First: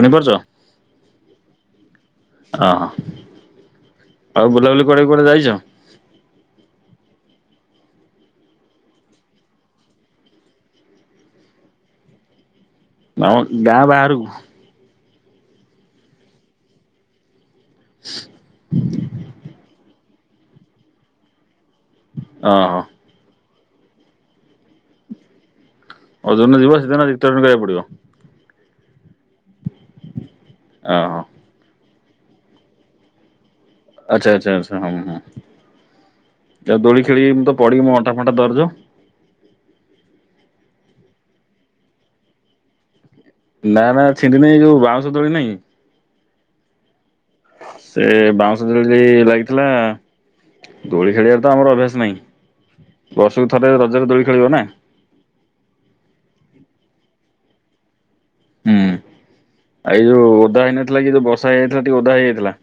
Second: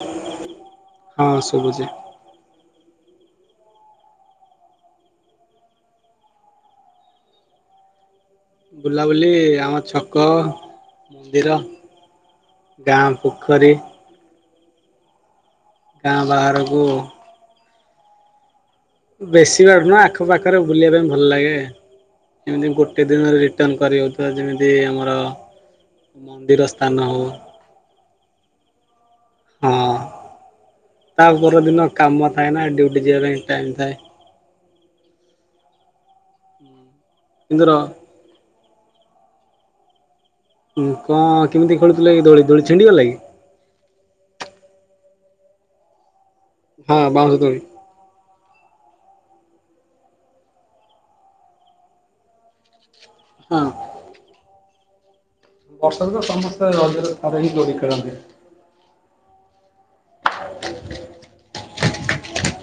ଜାଣିପାରୁଛ [inaudible] ହଁ ଶୁଭୁଛି ହଁ ହଁ। ଆଉ ବୁଲାବୁଲି କୁଆଡେକୁ କୁଆଡେ ଯାଇଛ? ବୁଲାବୁଲି ଆମ ଛକ ମନ୍ଦିର। ଗାଁ ନାଁ ପୋଖରୀ ଗାଁ ବାହାରକୁ? ଗାଁ ବାହାରକୁ ହଁ ବେଶୀ ବାଡୁ ନ ଆଖ ପାାଖରେ ବୁଲିବା ପାଇଁ ଭଲ ଲାଗେ ଏମିତି ଓହୋ ଗୋଟେ ଦିନରେ ରଟଣ କରି ହେଉଥିବା ଯେମିତି ଆମର ଆଉ ଯଦି ନ ମନ୍ଦିର ଯିବ ସ୍ଥାନ ସେଦିନ ହଉ କରିବାକୁ ପଡିବ ହୁଁ ଓହୋ। ତା ପର ଦିନ କାମ ଥାଏ ନା ଡ୍ୟୁଟି ଯିବା ପାଇଁ ଟାଇମ ଥାଏ। ଆଚ୍ଛା ଆଚ୍ଛା ହଁ ହଁ ଯ ଦୋଳି ଖେଳି ମୁଁ ତ କିନ୍ତୁ ର ପଡିବି ମ ଅଣ୍ା ଫଣ୍ଟା ଦରଜ ହଁ କଣ କେମିତି ଖେଳୁଥିଲେ କି ଦୋଳି ଦୋଳି ଛିଣ୍ଡିଗଲା କି ନା ନା ଛିଣ୍ଡି ନାହିଁ ଯୋଉ ବାଉଁଶ ଦୋଳି ନାହିଁ ହଁ ବାଉଁଶତରୀ ସେ ବାଉଁଶ ଦୋଳି ଲାଗିଥିଲା ଦୋଳି ଖେଳିବାର ତ ଆମର ଅଭ୍ୟାସ ନାହିଁ ବର୍ଷକୁ ଥରେ ରଜରେ ଦୋଳି ଖେଳିବ ନା ବର୍ଷା ଦ ତ ସମସ୍ୟାଜ ହିଁ ପରୀକ୍ଷାନ୍ତି ହୁଁ ଆଉ ଏଇ ଯୋଉ ଓଦା ହେଇନଥିଲା କି ଯୋଉ ବର୍ଷା ହେଇଯାଇଥିଲା ଟିକେ ଓଦା ହେଇଯାଇଥିଲା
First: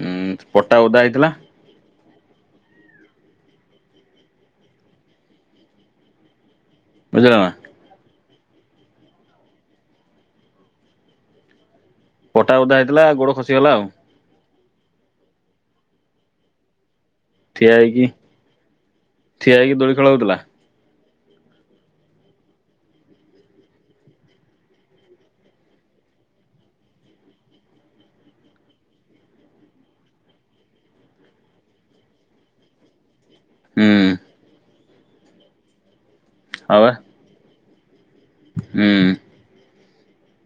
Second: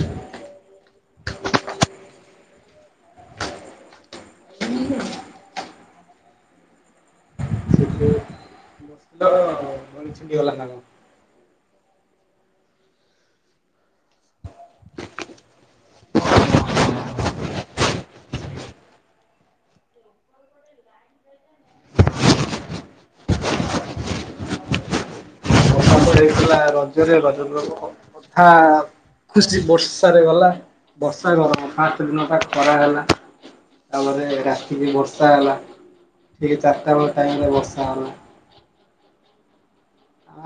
ଉଁ ପଟା ଓଦା ହେଇଥିଲା ବୁଝିଲାମ ହେ ନାଁ ପଟା ବଦା ହେଇଥିଲା ଗୋଡ ଖସିଗଲା ଆଉ ଠିଆ ହେଇକି ଠିଆ ହେଇକି ଦୋଳି ଖେଳ ହଉଥିଲା ବର୍ଷା ତ ହେଇଥିଲା ରଜରେ ରଜ କଥା ଖୁସି ବର୍ଷାରେ ଗଲା ବର୍ଷା ଗରମ ପାାତ ଦିନ ତା ଖରା ହେଲା ହୁଁ ଆମରଟ କି ବି ବର୍ଷା ହେଲା ଠିକେ ଆଉ ଚାରଟ ବା ବଳେ ଟାଇମରେ ବସି ହ ହୁଁ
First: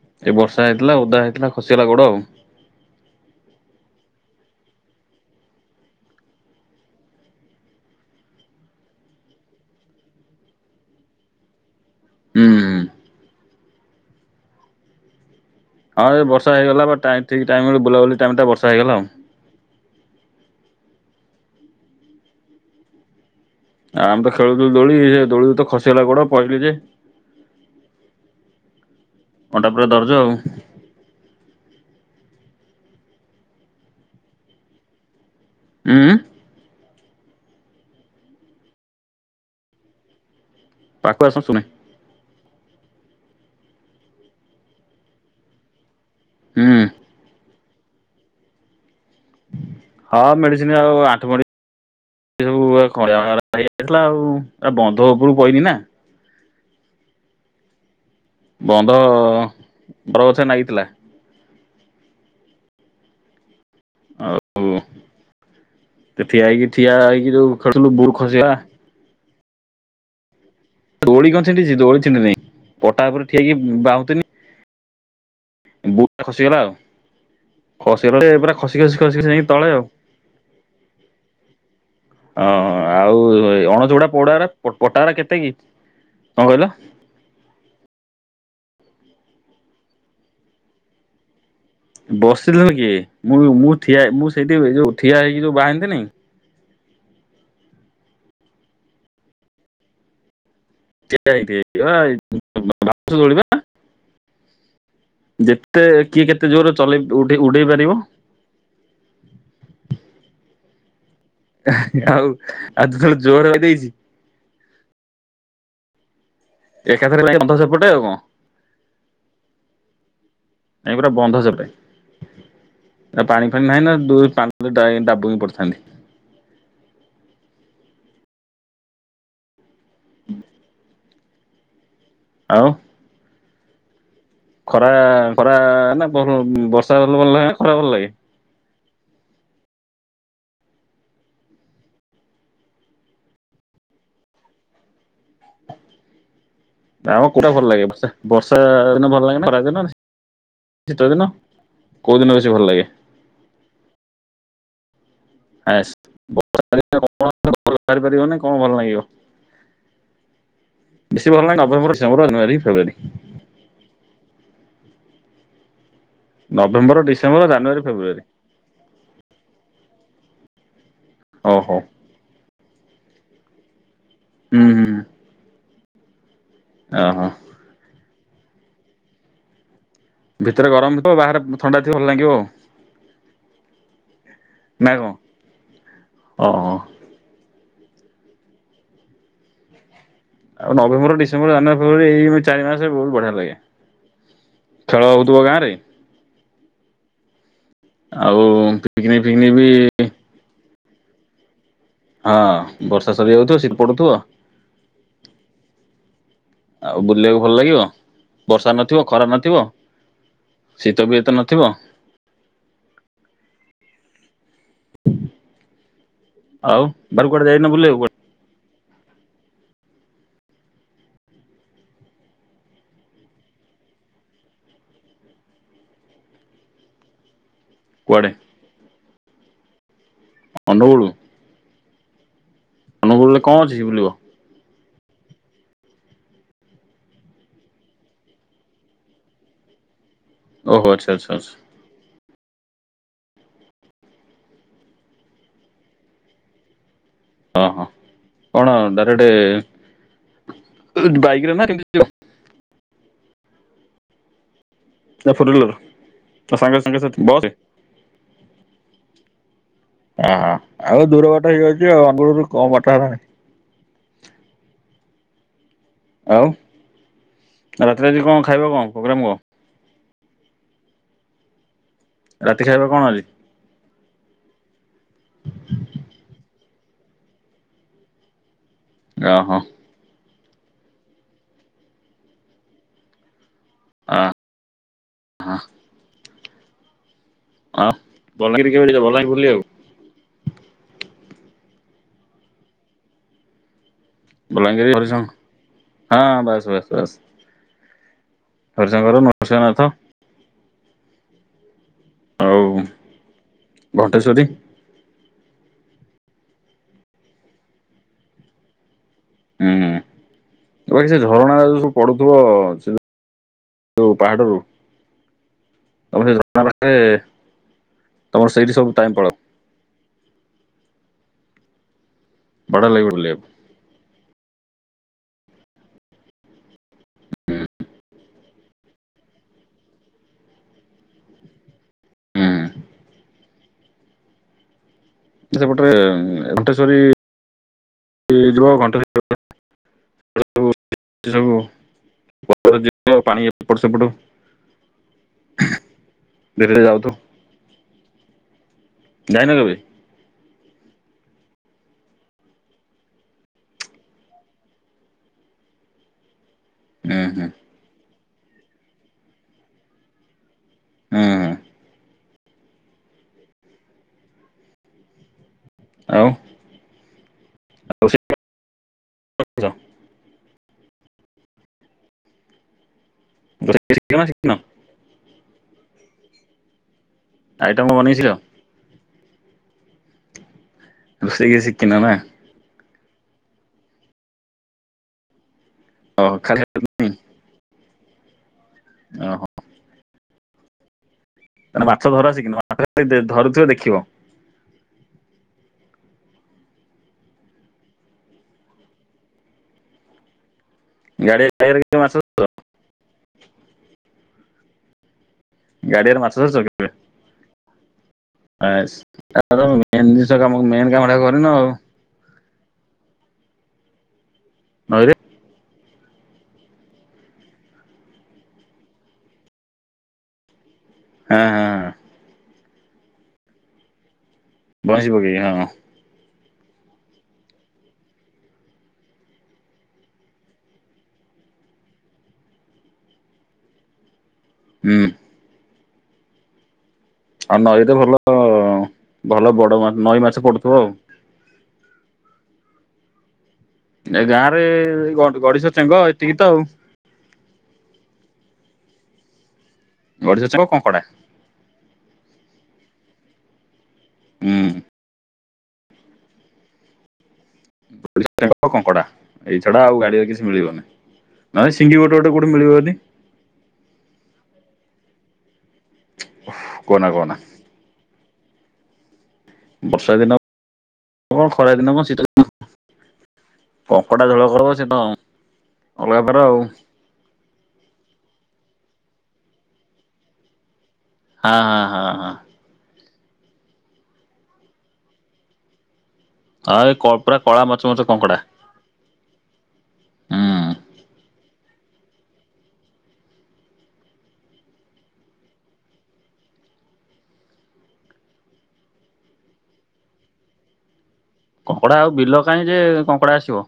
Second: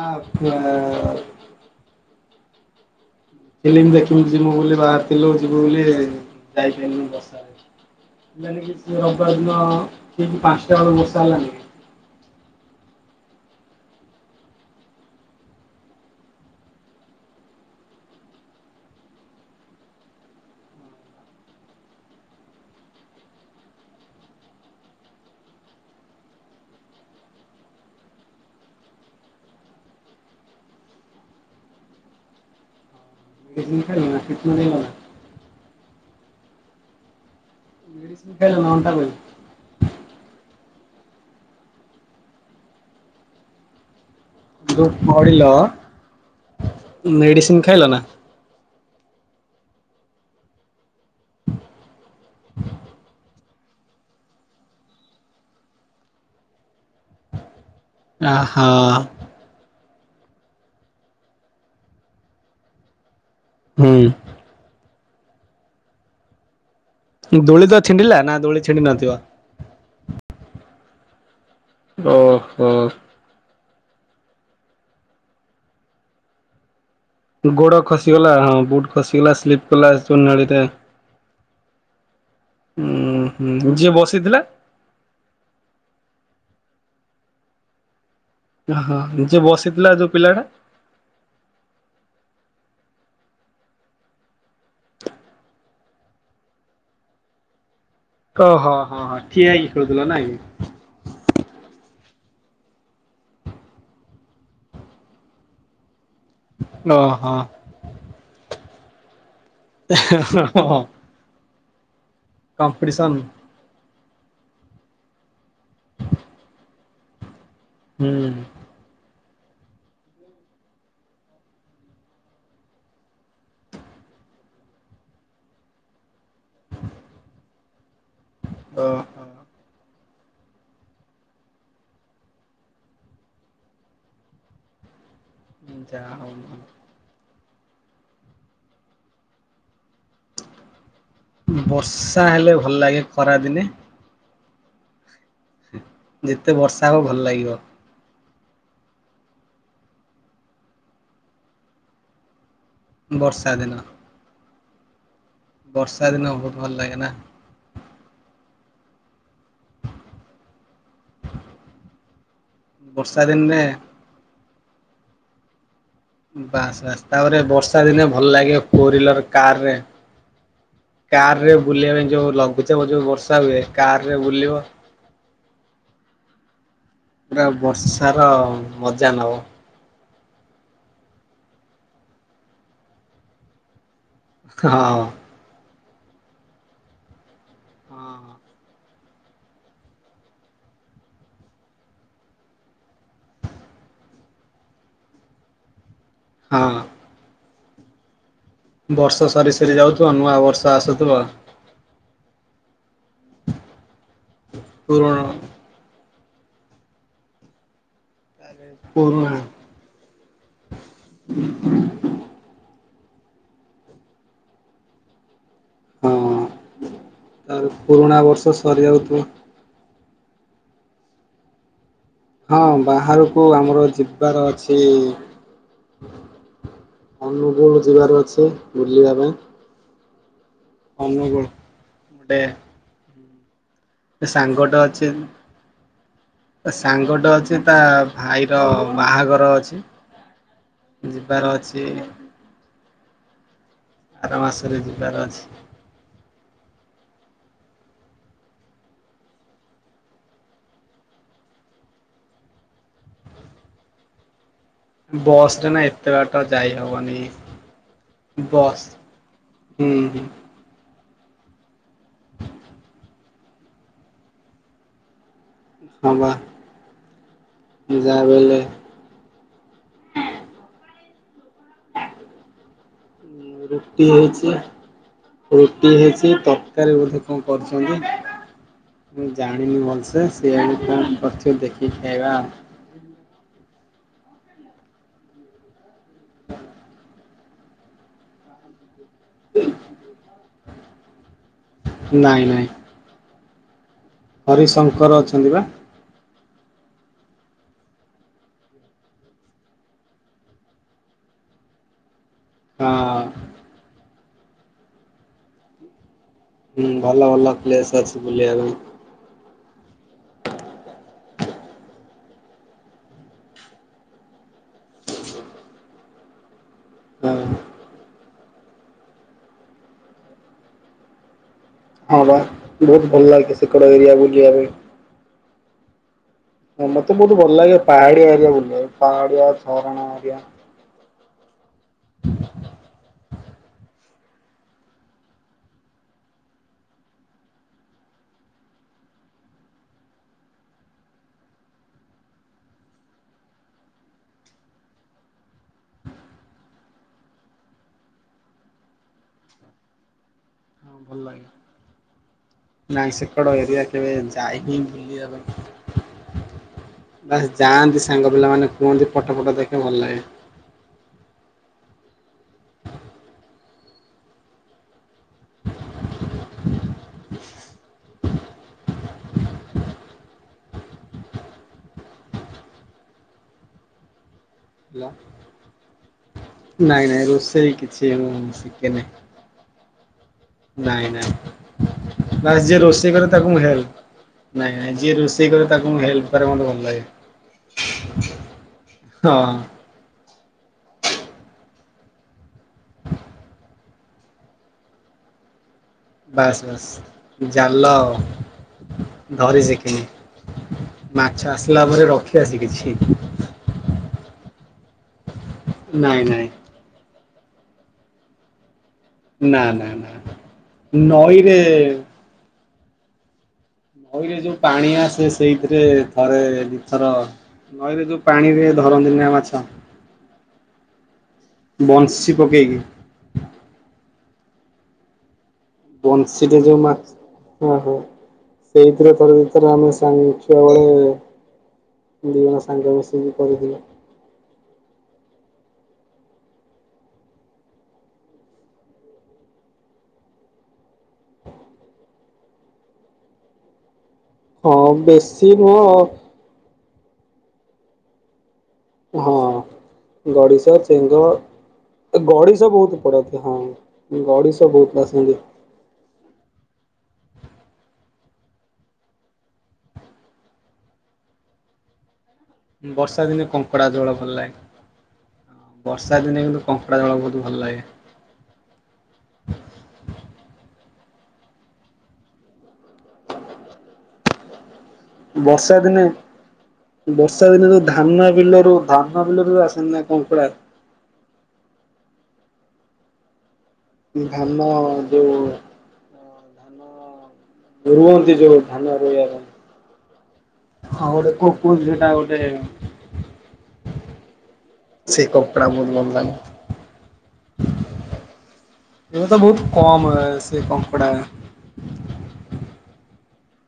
ଆ ଏ ବର୍ଷା ହେଇଥିଲା ଓଦା ହେଇଥିଲା ଖସିଗଲା ଗୋଡ ଆଉ ଫମ ଦେଖିବି ଯିବୁ ବୋଲି ବାଲ ଯିବୁ ବୋଲି ଯାଇପାରିଲି ବର୍ଷାରୋନ କି ରବିବାର ଦିନ ଠ ପାଞ୍ଚଟା ବେଳକୁ ବର୍ଷା ହେଲାନି ହୁଁ ହୁଁ ହଁ ଏ ବର୍ଷା ହେଇଗଲା ବା ଠିକ ଟାଇମ ବୁଲାବୁଲି ଟାଇମ ଟା ବର୍ଷା ହେଇଗଲା ଆଉ ଆ ଆମେ ତ ଖେଳୁଥିଲୁ ଦୋଳି ସେ ଦୋଳି ତ ଖସିଗଲା କୋଡ ପହିଲି ଯେ କଣ୍ଟା ପୁରା ଦରଜ ଆଉ ଖତ ଦେଲା ହଁ ଲ ଖ ନଟା ପାଖକୁ ଆସ ଶୁଣେ ୁ ପଡ଼ିଲ ହୁଁ ମେଡିସି ଖାଇଲନା, ହଁ ମେଡିସିନ ଆଉ ଖ [inaudible] ାଇଥିଲା ଆଉ ଏ ବନ୍ଧ ଉପରୁକୁ କହିହନି ନା ଆହା ବନ୍ଦ ବରଗଛ ନାଗିଥିଲା। ହହୁଁ ତ ଠି ଆଇକି ଦୋଳି ତ ଛିଣ୍ଡିଲା ନା ଦୋଳି ଛିଡି ନଥିବ। ଦୋଳି କ ଣ୍ଡିଛି ଦୋଳି ଣ୍ଡି ନାହିଁ ଓହୋ ପଟା ଉପରେ ଠଆହେଇକି ଁ ବାହୁତିନି ବୁଟ ଖସିଗଲା ଆଉ। ଗୋଡ ଖସିଗଲା ଯେ ପୁରା ହଁ ଖସି ବୁଟ ଖସି ଖସି ଖସିଗଲା ଖସି ଯାଇକି ସ୍ଲିପ ତଳେ ଆଉ କଲା ଚୂନାଳିରେ। ଉଁ ଅହ ଆଉ ହୁଁ ଯିଏ ଅଣଚୁଡା ପୋଡା ବସିଥିଲା ପଟା କେତେ କି। କଣ କହିଲ? ହଁ ଯିଏ ବସିଥିଲା ଯୋଉ ପିଲା ଟା। ବସିଥିଲ କିଏ ମୁଁ ମୁଁ ମୁଁ ସେଇଠି ଯୋଉ ଠିଆ ହେଇକି ଯୋଉ ବାହାନ୍ତିନି, ଓ ହଁ ହଁ ହଁଠିଆହେଇକି ଖେଳୁଥିଲଥିଲା ନାଇଁ। ଳିବା ଯେତେ [inaudible] କିଏ କେତେ ଜୋରରେ ଉଡେଇ ପାରିବ। ଓହୋ ହ [inaudible] ଆଉ ଆଉ ଯେତେ କମ୍ପିଟିସନ ବେଳେ ଜୋରରେ ବାହି ଦେଇଛି, ଏକାଥରେ [inaudible] ହୁଁ ଏ ପୁରା ବନ୍ଧ ସେଟେ ପାଣି ଫାଣି ନାହିଁ ନା ଦୁ ପା ଡାବୁ ହି ପଡିଥାନ୍ତି। ହ [inaudible] ହ ହ ହଁ [inaudible] ଆଉ, ଖରା ଆ ଖରା ନା ଯାହା ଭ ହଉ ବର୍ଷା ହେଲେ ଭଲ ଖ ଭଲ ଲାଗେ ବର୍ଷା ହେଲେ ଭଲ ଲାଗେ ଖରାଦିନେ। ଯେତେ ବର୍ଷା ହବ ଭଲ ଆମ କୋଉଟା ଲାଗିବ ଲାଗେ ବର୍ଷା ବର୍ଷା ଦିନ ଭଲ ଲାଗେନ ଖରା ଦିନ ଶୀତ ଦିନ କୋଉ ଦିନ ବେଶୀ ଭଲ ଲାଗେ। ବର୍ଷା ଦିନ। ହାଏସ୍ ବର୍ଷା ଦିନେ ବହୁତ ଭଲ ଲାଗେ ନା ପାରିବନି କଣ ଭଲ ଲାଗିବ ବେଶୀ ଭଲ ଲାଗେ ନଭେମ୍ବର ଡିସେମ୍ବର ଜାନୁୟାରୀ? ବର୍ଷା ଦିନରେ ବାସ ନଭେମ୍ବର ରାସ୍ତା ପରେ ଡିସେମ୍ବର ଜାନୁଆରୀ ବର୍ଷା ଦିନେ ଫେବୃଆାରୀ ଭଲ ଲାଗେ ଫୋର୍ ହିଲର କାରରେ କାର ରେ ଓହୋ ବୁଲିବା ପାଇଁ ଯୋଉ ଲଗୁ ଯଉ ବର୍ଷା ହୁଏ କା। ଆରେ ବୁଲିବ। ହୁଁ ହୁଁ ଓହୋ ପୁରା ବର୍ଷ ସାର ମଜା ନେବ ଭିତରେ ଗରମଥିବ। ବାହାରେ ଥଣ୍ଡା ଥିବ। ଭଲ ଲାଗିବ ଆଉ ହଁ। ହଁ। ହଁ। ଆଉ ନଭେମ୍ବର ଡିସେମ୍ବର ଜାନୁଆରୀ ଫେବୃଆରୀ ଏଇ ଚାରି ମାସରେ ବହୁତ ବଢିଆ ଲାଗେ ଖେଳ ହଉଥିବ ଗାଁ ରେ ହଁ। ଆଉ ପିକନିକ ବର୍ଷ ଫିକନିକ ସରି ବି ସାରି ଯାଉଥିବ ନୂଆ ବର୍ଷ ସ ସତ ହଁ ବର୍ଷା ସରି ଯାଉଥିବ ଶ ପଡୁଥିବ ପୁର୍ଣ। ଆଉ ବୁଲିବାକୁ ଭଲ ଲାଗିବ ବର୍ଷା ନଥିବ ଖରା ପୁରୁଣା ନଥିବ ଶୀତ ବିଏତ ନଥିବ। ହଁ ଆଉ ବାର କୁଆଡେ ଯାଇନ ବୁଲିବା କୁଆଡେ ସଉଦ ହଁ ବାହାରକୁ ଆମର ଯିବାର ଅଛି ଅନ ସବୁଳୁ ଯିବାର କୁଆଡେ ଅଛି ବୁଲିବା ପାଇଁ ଅନୁଗୁଳୁ ଅନୁଗୁଳ। [unintelligible] ଗୁଲୁ ରେ କଂ ଅଛି? ବୁଲିବ ଏ ସାଙ୍ଗଟ ଅଛି। ତା ସାଙ୍ଗଟେ ଅଛି ତା ଭାଇର ବାହାଘର ଅଛି। ଓହୋ ଆଚ୍ଛା ଆଚ୍ଛା ଆଛା। ବାର ମାସରେ ଯିବାର ଅଛି। ହ ହଁ କଣ ଡାଇକ୍ଟ ବାଇରେ ନା କେମତି ଯ ଫୋର ବସ ରେ ହ୍ୱିଲର ନା ଏତେ ବାରଟା ନା ସାଙ୍ଗ ଯାଇହବନି ସାଙ୍ଗସାଥି ବସ୍ ରେ ବସ୍ ହୁଁ ହଁ ଓହୋ ଆଉ ଦୂର ବାଟ ହେଇଯାଉଛି ଆଉ ଅନଗରୁ କମ ବାଟ ହେଲାଣି? ହଁ ବା ଆଉ ରାତିରେ ଯାହା ଯଦି ବି କଣ ହେଲେ ଖାଇବ କଣ ପ୍ରୋଗ୍ରାମ କହ? ହ ରାତି ଖାଇବା କଣ ଅଛି। ରୁଟି ହେଇଛି ରୁଟି ହେଇଛି ତରକାରୀ ବୋଧେ କଣ କରୁଛନ୍ତି। ମୁଁ ଓହୋ ଜାଣିନି ଭଲସେ ସିଆଡ କଣ କରଛୁ ଦେଖିକି ଖାଇବା ଆ ହ ହ ହଁ ବଲଙ୍ଗ ଭୁଲି ଆଉ ନାଇଁ ନାଇଁ ବଲାଙ୍ଗୀର ହରିଶଙ୍କର ହରିଶଙ୍କ ଅଛନ୍ତି ବା ହଁ ବାସ୍ ହରିଶଂଙ୍କର ନରସିଂହନାଥ। ହଁ ସରସ୍ୱତୀ ହୁଁ ଭଲ ଭଲ ପ୍ଲେସ ଅଛି ବୁଲିବାମ ହୁଁ ବାକି ସେ ଝରଣା ଯୋଉ ସବୁ ପଡୁଥିବ ସେ ଯୋଉ ପାହାଡରୁ ଆମ ସେ ନରେ ପାଇଁ ହଁ ତମର ସେଇଠି ସବୁ ଟାଇମ ପଡ ହଁ ବା ବଢିଆ ଲାଗିବ ବହୁତ ଭଲ ବୁଲିବାକୁ ଲାଗ ସେଡ ଏରିଆ ବୁଲିବା ପାଇଁ ହ ମତେ ବହୁତ ଭଲ ଲାଗେ ପାହାଡି ବେ ପାଡ଼ଆ ରଣ ଆ ହୁଁ [inaudible] ସେପଟରେ ଭଟେଶ୍ରୀ ଣ୍ଟ ପାଣି ଏପଟ ସେପଟ ଧୀରେ ଧୀରେ ଯାଉଥ ଯାଇନା କେବେ ହଁ ଭଲ ଲାଗେ ନାସକଡ ଏରିଆ କେବେ ଯାଏ ହିଁ ଭୁଲି ପାଇଁ ହୁଁ ହୁଁ ବସ ଯାଆନ୍ତି। ସାଙ୍ଗ ପିଲାମାନେ କୁହନ୍ତି ପଟ ଫଟ ଦେଖେ ଭଲ ଲାଗେ ହଁ ହ ଆଉ ଆଉ ବ ସିଖ ହେଲା ନାଇଁ ନାଇଁ ରୋଷେଇ କିଛି ବନେଇ ଶିଖିଛ ମୁଁ ଶିଖେ ନାହିଁ। ନାଇଁ ରୋଷେଇ କିଛି ଶିଖିନ ନା ନାଇଁ ବାସ ଯେ ରୋଷ [unintelligible] ତାକୁ ମୁ ହେଲ୍ପ ଓହୋ କରିବା ଖାଲି ଓହୋ ଭଲ ଲ [inaudible] ହଁ ତାେଲେ ମାଛ ଧରାସ କିୁ ମାଛ ଧରୁଥିବେ ଦେଖିବ ବାସ୍ ବାସ୍ ଜାଲ ଆ ଧରିଛି କିିନି ମାଛ ଗାଡିଆ ଗାଡିଆରେ ଆସିଲା କେବେ ପରେ ମାଛ ଧରିଛ ରଖି ଆସି କିଛି ଗାଡିଆରେ ନାଇଁ ମାଛ ନାଇଁ ଆସ୍। ନା ନା ନା ଟା କରିନ ନଈରେ ଆଉ ହଉ ଯ ପାଣି ନଈରେ ଆସେ ସେଇଥି ଥରେ ଦ ଥର ନଈରେ ଯୋଉ ପାଣିରେ ଧରନ୍ତିନ ମାଛ ହଁ ହଁ ବଂଶୀ ପକେଇକି ବଢିବ କି ହଁ ବଂଶଟ ଯୋଉ ମାଛ ହୋ ସେଇଥିରେ ଥରେ ଦଥର ଆମେ ସାଙ୍ଗ ଛୁଆ ବେଳେ ଦିଗ ସାଙ୍ଗ ମିଶିକି କରିଦିବ ହଁ ଆଉ ନଈ ତ ଭଲ ଭଲ ବଡ ନଈ ମାଛ ପଡୁଥିବ ଆଉ ଏ ଗାଁ ରେ ହଁ ବେଶୀ ଗଡିଶ ଚେଙ୍ଗ ନୁହଁ ଏତିକି ତ ଆଉ ହଁ ଗଡିଶ ଚେଙ୍ଗ ଗଡିସ ବହୁତ ପଡ଼ା ହଁ ହୁଁ। ଗଡିଶ ବହୁତ ପସନ୍ଦ କଙ୍କଡା ଏଇ ଛଡା ଆଉ ଗାଡିରେ କିଛି ମିଳିବନି ନ ସିଙ୍ଗି ଗୋଟେ କୋଉଠି ମିଳିବ ଯଦି ବର୍ଷା ଦିନେ କଙ୍କଡା ଜଳ ଭଲ ଲାଗେ ହଁ ବର୍ଷା ଦିନେ କିନ୍ତୁ କଙ୍କଡା କହନା ଝୋଳ କହନା ବହୁତ ଭଲ ଲାଗେ ବର୍ଷା ଦିନ କଣ ଖରା ଦିନ କଣ ଶୀତିନ କଙ୍କଟା ଝୋଳ କର ବର୍ଷା ଦିନେ ବର୍ଷ ବର୍ଷା ଦିନେ ତ ଧାନ ବିଲରୁ ଧାନ ବିଲରେ ଆସନି ନା କଙ୍କଡା ହଁ ହଁ ହଁ ହଁ ଧାନ ଯୋଉ ଆ ଧାନ କ ରୁଅନ୍ତି ଯେଉ ଧାନ ରୋୟା ପାଇଁ। ହୁଁ। ହଁ ଗୋଟେ କକୁ ସେଟା ଗୋଟେ ସେ କଙ୍କଡା ବହୁତ ଭଲ ଲାଗେ ଏଟ ତ ବହୁତ କମ ସେ କଙ୍କଡ କଙ୍କଡା ଆଉ ବିଲ କାହିଁ ଯେ କଙ୍କଡା ଆସିବ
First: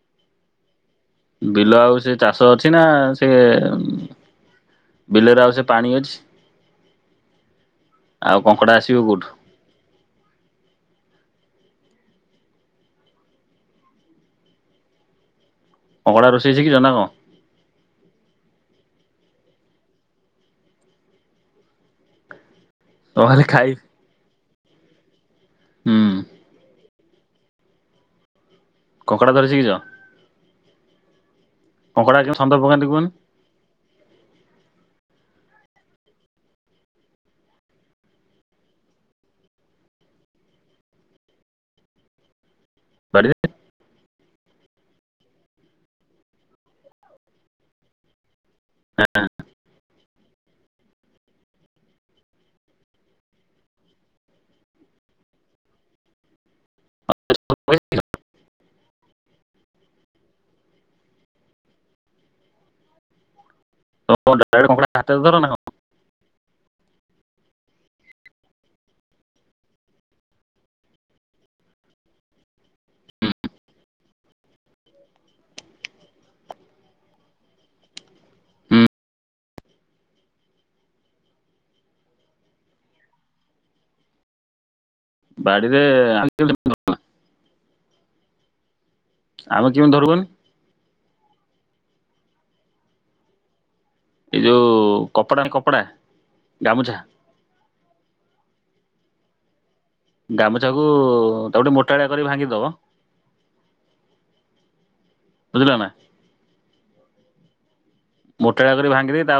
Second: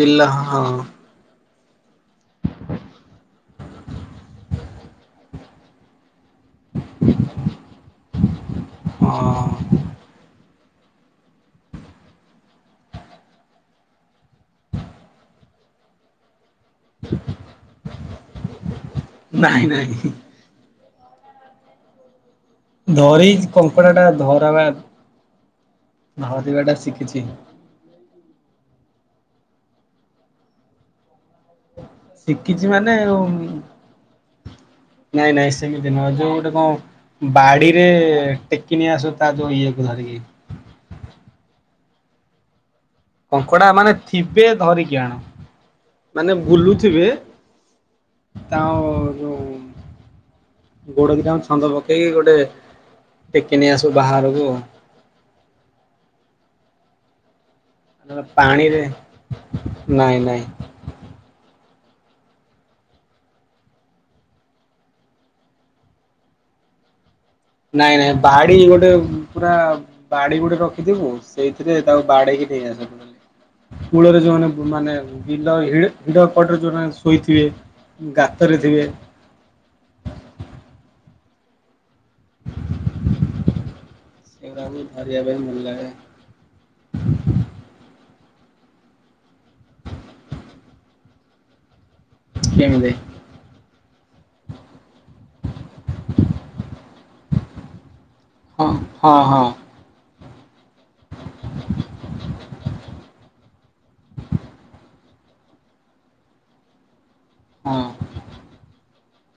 ବିଲ ହଁ ବିଲ ଆଉ ସେ ଚାଷ ଅଛି ନା ସେ ବିଲରେ ଆଉ ସେ ପାଣି ଅଛି [unintelligible] ଆଉ କଙ୍କଡ଼ା ଆସିବ କେଉଠୁ ହଁ। କଙ୍କଡା ରୋ ସେଇ ସେ କି ଜଣା କ ନାଇଁ ନାଇଁ ଧରି ନହେଲେ ଖାଇ କଙ୍କଡା ଟା ଧ ହୁଁ [unintelligible] ଭାବିବାଟା ଶି କିଚି କଙ୍କଡା ଧରି ଶିଖିଚ? କେମିତି ଛନ୍ଦ ଶିଖିଛି ପକାନ୍ତି ମାନେ କୁହନି? ନାଇଁ ନାଇଁ ସେମିତି ନୁହଁ ଯୋଉ ଗୋଟେ କଣ ବାଡିରେ ଟେକିନେଇ ଆସୁ ତା ଯୋଉ ଇଏ କୁ ଧରିକି। କଙ୍କଡା ମାନେ ଥିବେ ଧରିକି ଆଣ ମାନେ ବୁଲୁଥିବେ ତାଅ ଯୋଉ ଗୋଡ ଦିଇଟାଙ୍କ ଛନ୍ଦ ପକେଇକି ଗୋଟେ ଟେକି ନେଇ ଆସୁ ବାହାରକୁ [unintelligible] ପାଣିରେ ନାଇଁ ନାଇଁ ତ ଡାଇରେକ୍ଟ କଙ୍କଡ଼ା ହାତରେ ଧର ନା କଣ? ନାଇଁ ନାଇଁ ବାଡି ଗୋଟେ ପୁରା ବାଡି ଗୋଟେ ରଖିଥିବୁ ସେଇଥିରେ ତାକୁ ବାଡେଇକି ନେଇ ଆସୁ କୂଳରେ ଯୋଉମାନେ ମାନେ ବିଲ ହି ହିଡ କଡ଼ରେ ଯୋଉରା ଶୋଇଥିବେ ଗାତରେ ଥିବେ। [unintelligible] ଭଲ ବାଡ଼ିରେ ଲାଗେ। [unintelligible] ଆମେ କେମିତି ଧରୁ କହନି। କେମିତି? ଏଇ ଯୋଉ କପଡା କପଡା ଗାମୁଛା ହଁ ହଁ ହଁ ଗାମୁ ତାକୁ ଟିକେ ମୋଟାଳିଆ କରି ଭାଙ୍ଗିଦବ ବୁଝିଲନା ହଁ। ମୋଟାଟା କରି ଭାଙ୍ଗିଦେଇ ତାପରେ